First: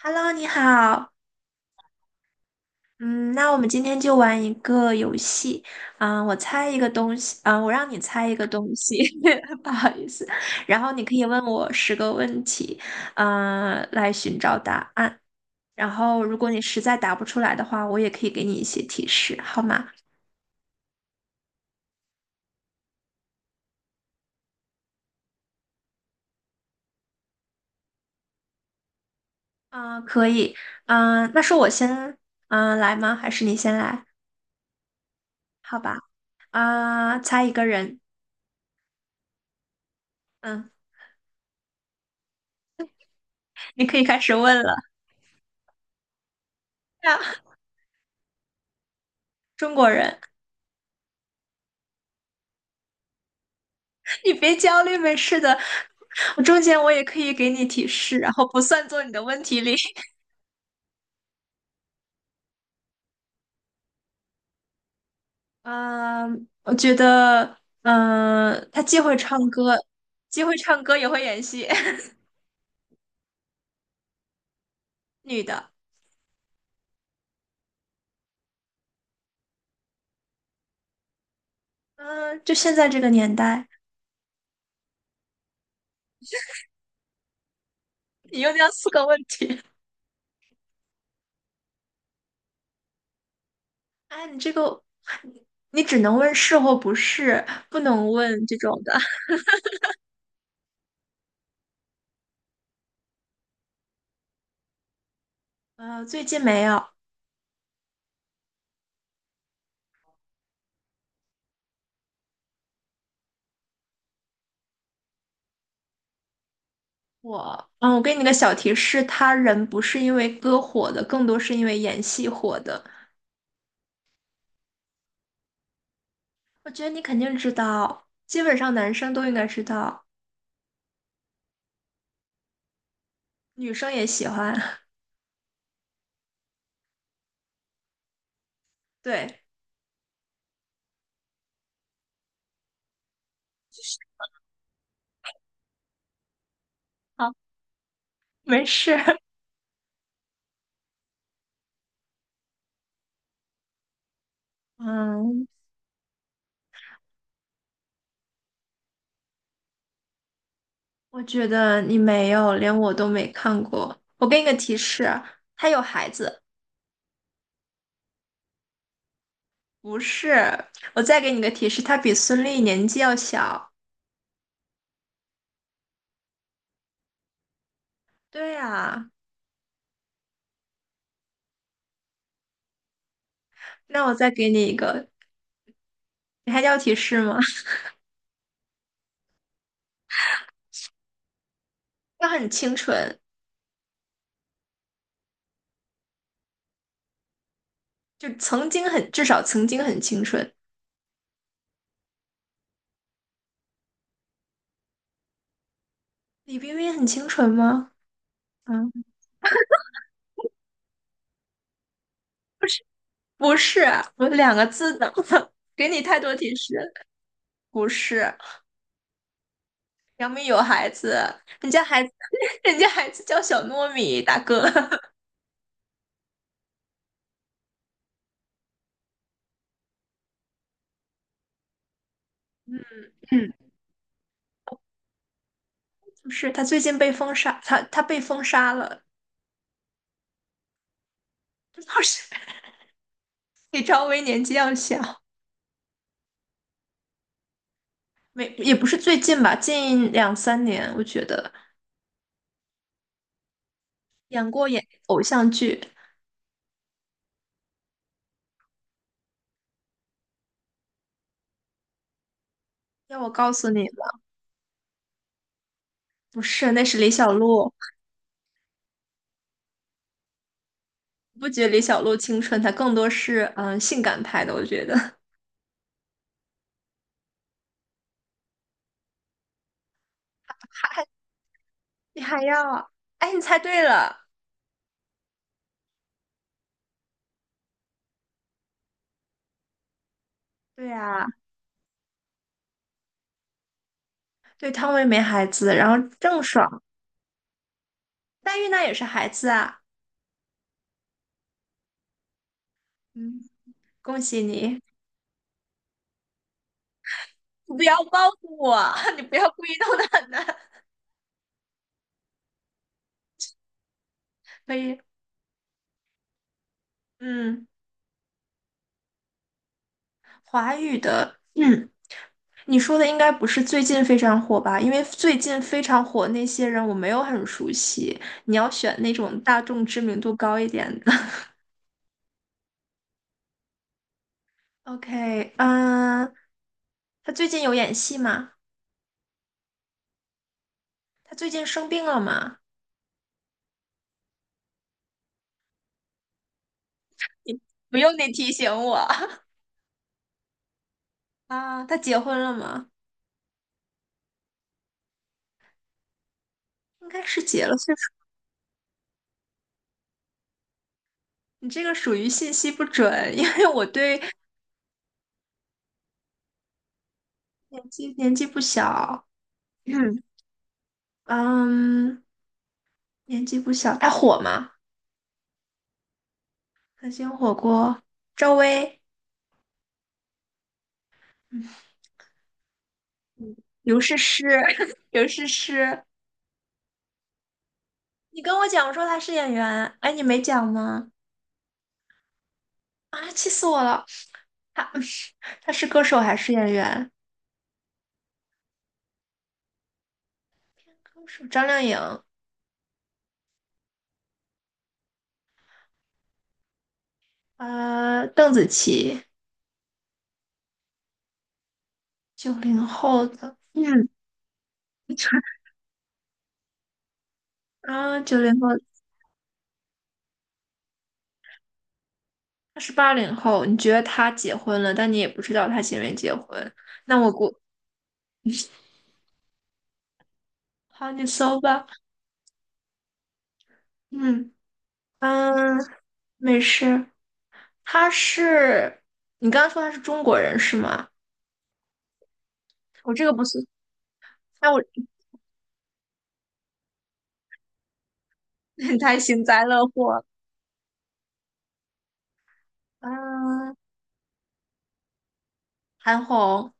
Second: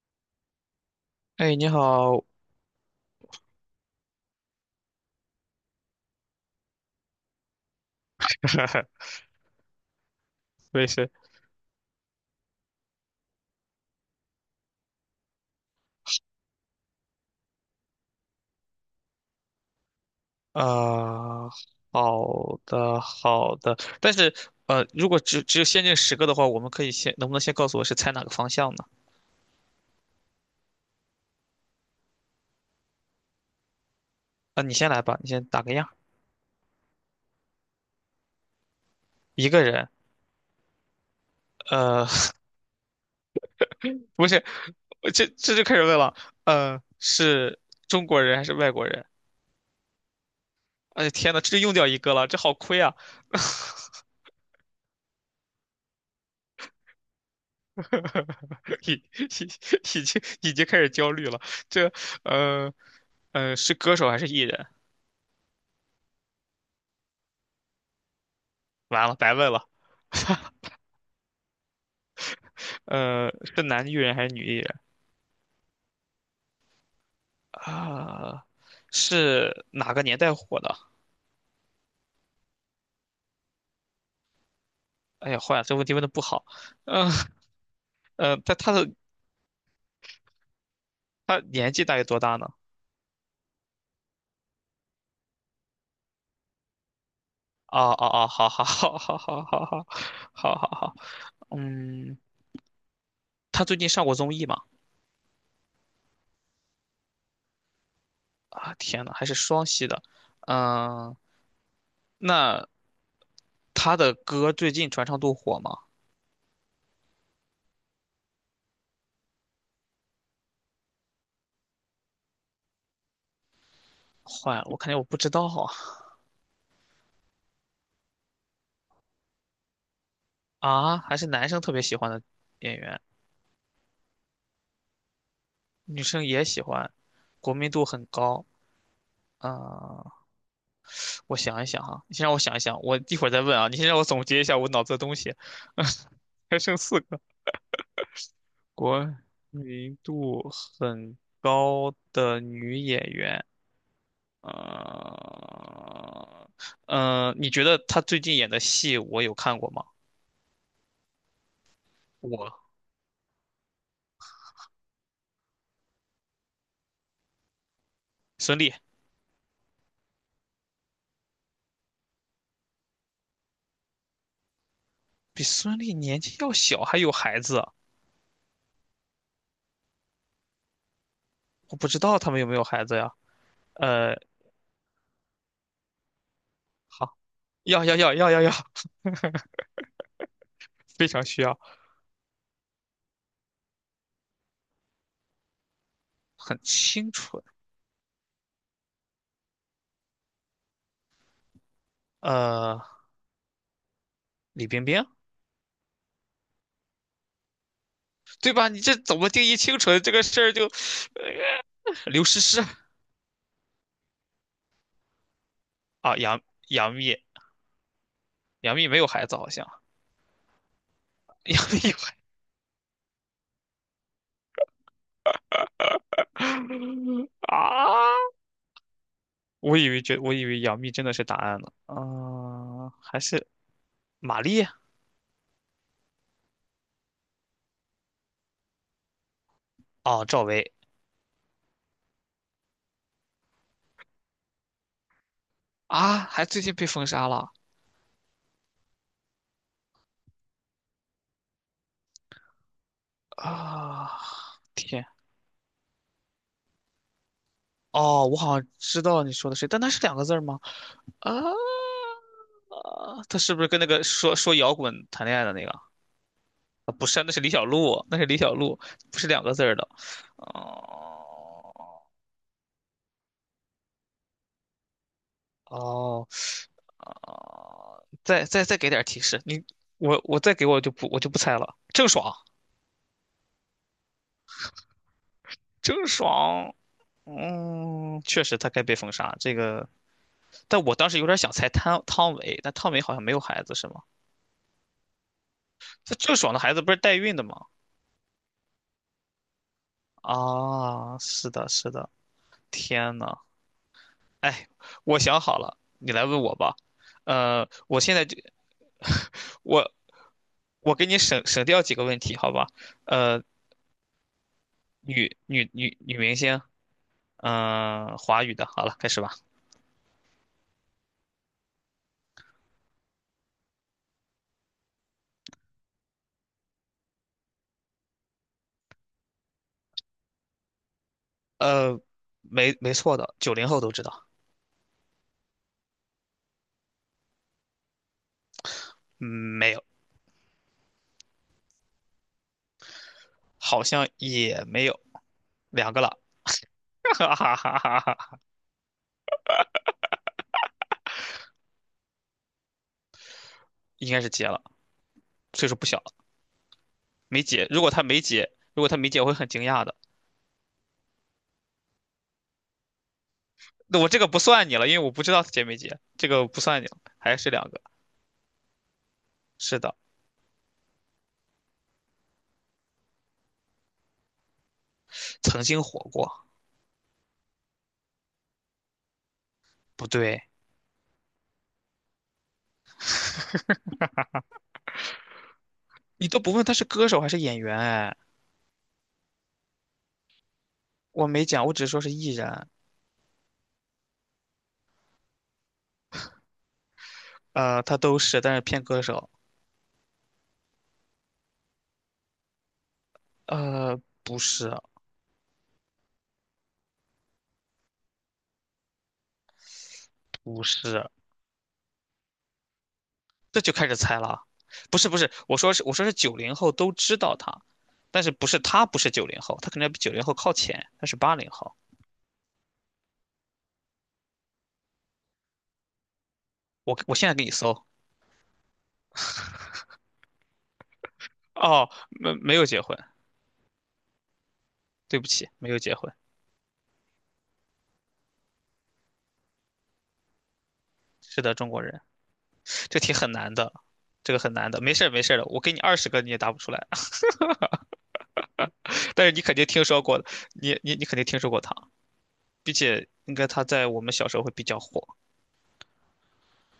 Hello，你好。哎，你好，嗯，那我们今天就玩一个游戏。我猜一个东西，我让你猜一个东西，不好意思。我然也后你是，可以问我10个问题，来寻找答案。然后如果你实在答不出来的话，我也可以给你一些提示，好吗？呃，好的，好的，但是，如果只有限定十个的话，我们可以先，能不能先告诉我是猜哪个方向呢？嗯，可以。那是我先，来吗？还是你先来？啊、你先来吧，你先打个好样。吧。啊，猜一个人。一个人，嗯，呃，你可 以开不始是，问了。我这就开始问了。是中国人还是外国人？中国人。哎，天呐，这就用掉一个了，这好亏啊！你别焦虑，没事的。我中间我也可以给你提示，然后不算已做你的问已题里。已 经已经开始焦虑了。这，呃，是歌手还是艺人？嗯，我觉得，他既完了，会白唱问了。歌，既他 会 唱歌也会演戏，是男艺人还是女艺人女的。啊？是哪个年代火的？嗯，就现在这个年代，哎呀，坏了，这问题问的不好。嗯呃，你又他掉他四的个问题。他年纪大概多大呢？哎，你这个，你只能问是或不是，不哦哦能哦，问好这好种的。好好好好好好好好。嗯，他最近上过综艺吗？最近没有。啊，天呐，还是双栖的。嗯，那他的歌最近传唱度火吗？我给你个小提示，他人不是因为歌火的，更多是因为演戏火的。坏了，我肯定我不知道啊。我觉得你肯定知道，基本上男生都应该知道，啊，还是男生特别喜欢的演员，女生也喜欢。女生也喜欢，国民度很高。对，啊、我想一想哈，你先让我想一想，我一会儿再问啊。你先让我总结一下我脑子的东西，还剩四个。好，没事。国 民度很高的女演员，嗯，呃，你觉得她最近演的戏我有看过吗？我觉得你没有，我连我都没看过。我给你个提示，他有孩子，孙俪不是。我再给你个提示，他比孙俪年纪要小。比孙俪年纪要小，还有孩子啊，对呀，我不知道他们有没有孩子呀？那我呃，再给你一个，你还要提好，示吗？要要要要要要，非常需要，他很清纯，很清纯。就曾经很，至少曾经很清纯。呃，李冰冰。李冰冰很清纯吗？对吧？你嗯。这怎么定义清纯这个事儿就刘诗诗。不是，我两个字的，给你啊，太多杨提示。杨幂，不是，杨幂没有孩子好像，杨幂有孩子，杨人幂家有孩子，孩子 人家孩子叫小糯米，大哥。啊，我以为杨幂真的是答案呢。嗯，啊，还是嗯，马丽。不是，他最近被封杀，他被封杀了，哦，赵薇。不是，比赵薇年纪要小，啊，还最近被封杀了。没也不是最近吧，近两三年，我觉得啊，演过演，天。哦，我好像知道你说的谁，但他是两个字儿吗？啊，啊要我他告是不是诉跟你那个吗？说摇滚谈恋爱的那个？不是，那啊是不李是，那小是李小璐，璐，那是李小璐，不是两个字儿的。不觉得李小哦璐青春，她更多是嗯性感派的，我觉得。哦，哦，再给点提示。你我再给我就不我 就不猜了。郑你爽，还要，哎，你猜对了，郑爽，嗯，确实她该被封杀。这个，但对我当时有呀、点想猜汤唯，但汤唯好像没有孩子是吗？对，汤唯没孩子，然后这郑郑爽的孩爽、子不是代孕的吗？代孕那也是孩子啊。啊，是的，是的，天呐。嗯，恭喜哎，你！我想好了，你来问我吧。你不我要现在报就 复我，你不 要故意我弄得很难。我给你省掉几个问题，好吧？呃，可以，女明星，嗯，嗯、华语的，好了，开始吧。华语的，你说的应该不是最近非常火吧？因为最近非常火那些人我没有很熟悉，你要选那种大众知名度高一点的。呃，没错的，九零后都知道。OK,他最近有演戏吗？嗯，没有，他最近生病了吗？好像也没有，两个了，哈哈哈不哈用你哈。提醒我 啊，他结婚了吗？应该是结了，岁数不小了。应该是没结结。了如果岁数，他没结，如果他没结，我会很惊讶的。你这个属于信息不准，因为我那我这对个不算你了，因为我不知道他结没结，这个不算你了，还是两个。年纪不小，是的，嗯嗯，年纪不小，他火吗？曾经火过。可心火锅，赵薇，不对，刘诗诗，刘诗诗，你都不问他是歌手还是演员，哎，你跟我讲说她是演员，哎，你没讲吗？我没讲，我只是说是艺人。啊，气死我了！她 她是歌手还是演员？他都是，但是偏歌手。歌手张靓颖，不是，邓紫棋，不是，九零后的，这就开始嗯，猜了。不是，不是，我说是，我说是九零后都知道他，啊，但是九零后，不是九零后，他可能要比九零后靠前，他是80后。他是80后，你觉得他结婚了，但你也不知道他结没结婚。我那现我在给你估，搜。好，你搜吧。哦，没有结婚，嗯对不起，没嗯，有结婚。没事。他是，你刚刚说他是中国人是吗？是的，中国人。这我题这很个不难是 的，这个很 难那的，我 没事儿没事儿的，我给你20个你也答不出来。太但是你幸肯灾定听乐说祸过了。的，你肯定听说过他，并且应该他嗯，在我们小时候会比较火。韩红，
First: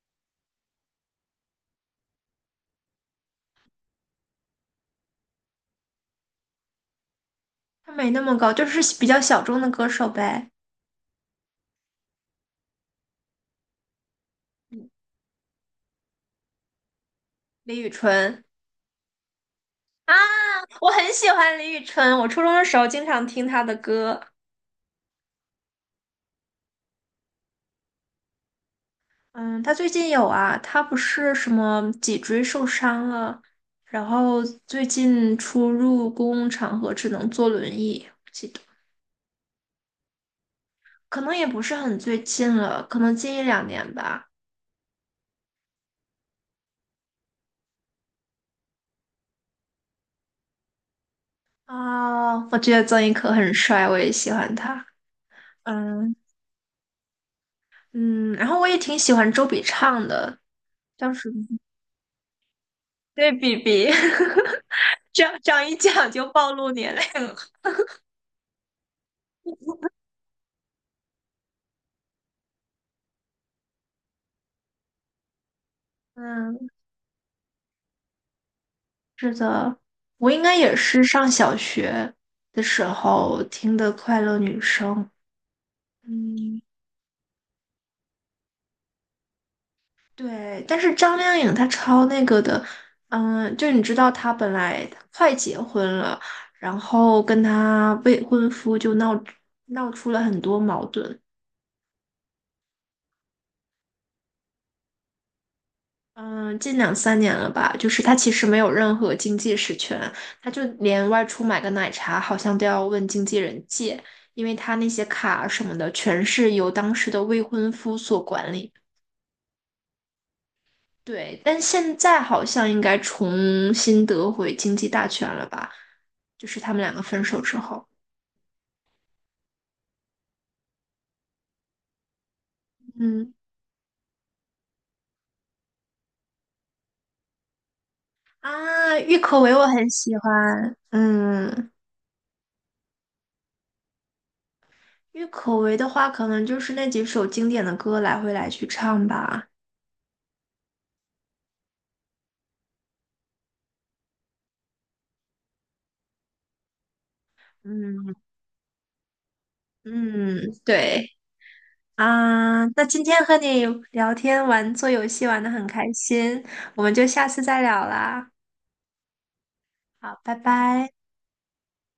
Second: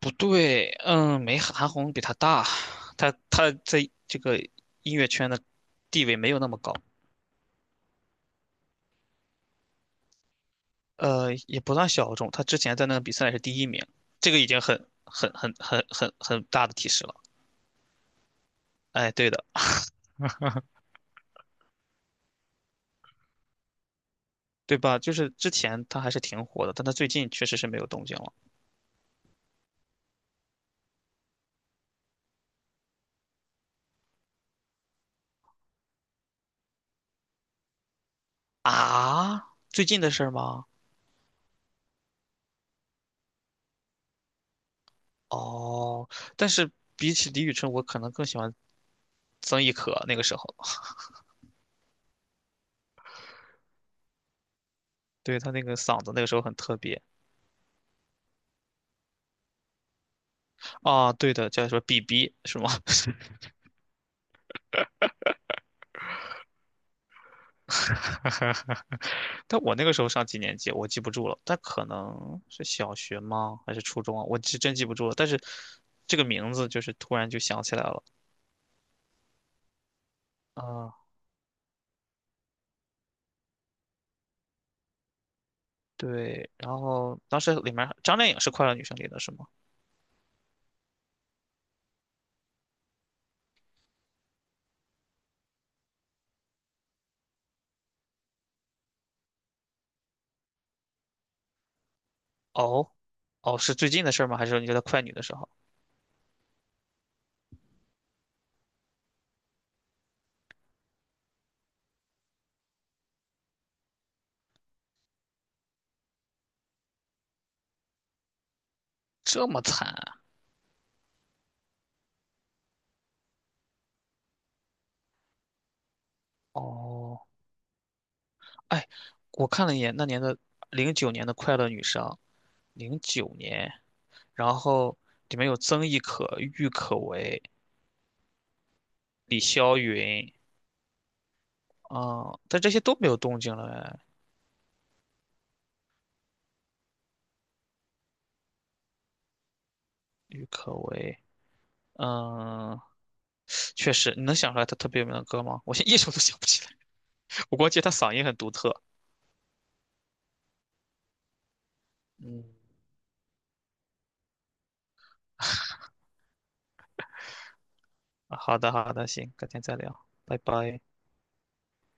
不对，嗯，没韩红比他大，他在这个音乐圈的地位没有那么高。他没那么高，就是比较小众的歌手呗。也不算小众。他之前在那个比赛是第一名，这个已经很嗯很很很很很大的提示了。李宇春哎，对的。啊，我很喜欢李宇春，我初中的时候经常听她的歌。对吧？就是之前他还是挺火的，但他最近确实是没有动静了。嗯，他最近有啊，他不是什么脊椎受伤了，然后最近出入公共场合只能坐轮椅，我记得啊。最近的事儿吗？可能也不是很最近了，可能近一两年吧。哦，但是比起李宇春，我可能更喜欢曾轶可那个时候。啊、我觉得曾轶可很帅，我也喜欢他。对，他那个嗓子嗯那个时候很特别。嗯，然后我也挺喜欢周笔畅的，啊，叫什对么？的，叫什么 BB 是吗？对，比比，这样一讲就暴露年龄了。但我那个时候上几年级，我记不住了，但可能是小学吗？还是初中啊？我是真记不住了。但是这个名字嗯，就是突然就想起来了。是的，我应该也啊，是上小学的时候听的《快乐女声》。对。嗯，然后当时里面张靓颖是《快乐女生》里的是吗？对。但是张靓颖她超那个的，就你知道她本来她快结婚了，然后跟她未婚夫就闹出了很多矛盾，哦，哦，是最近的事儿吗？还是你觉得快女的时候嗯，近两三年了吧，就是他其实没有任何经济实权，他就连外出买个奶茶好像都要问经纪人借，因为他那些卡啊什么的全是由当时的未婚夫所管理。这么惨啊？对，但现在好像应该重新得回经济大权了吧？就是他们两个哦，分手之后，哎，我看了一眼那年的零九年的《快乐女生》，零嗯九年，然后里面有曾轶可、郁可唯、啊，郁李可唯我霄很喜云。欢，啊、但这些都没有动静了哎。郁可唯的话可能就是那几首经典的歌来回来去唱吧。嗯，确实，你能想出来他特别有名的歌吗？我现在一首都想不起来，我估计他嗓嗯，音很独特。嗯，对嗯。啊，那今天和你聊天玩做游戏玩的很开心，我们就下次再聊啦。好的，好的，行，改天再聊，好，拜拜拜。拜。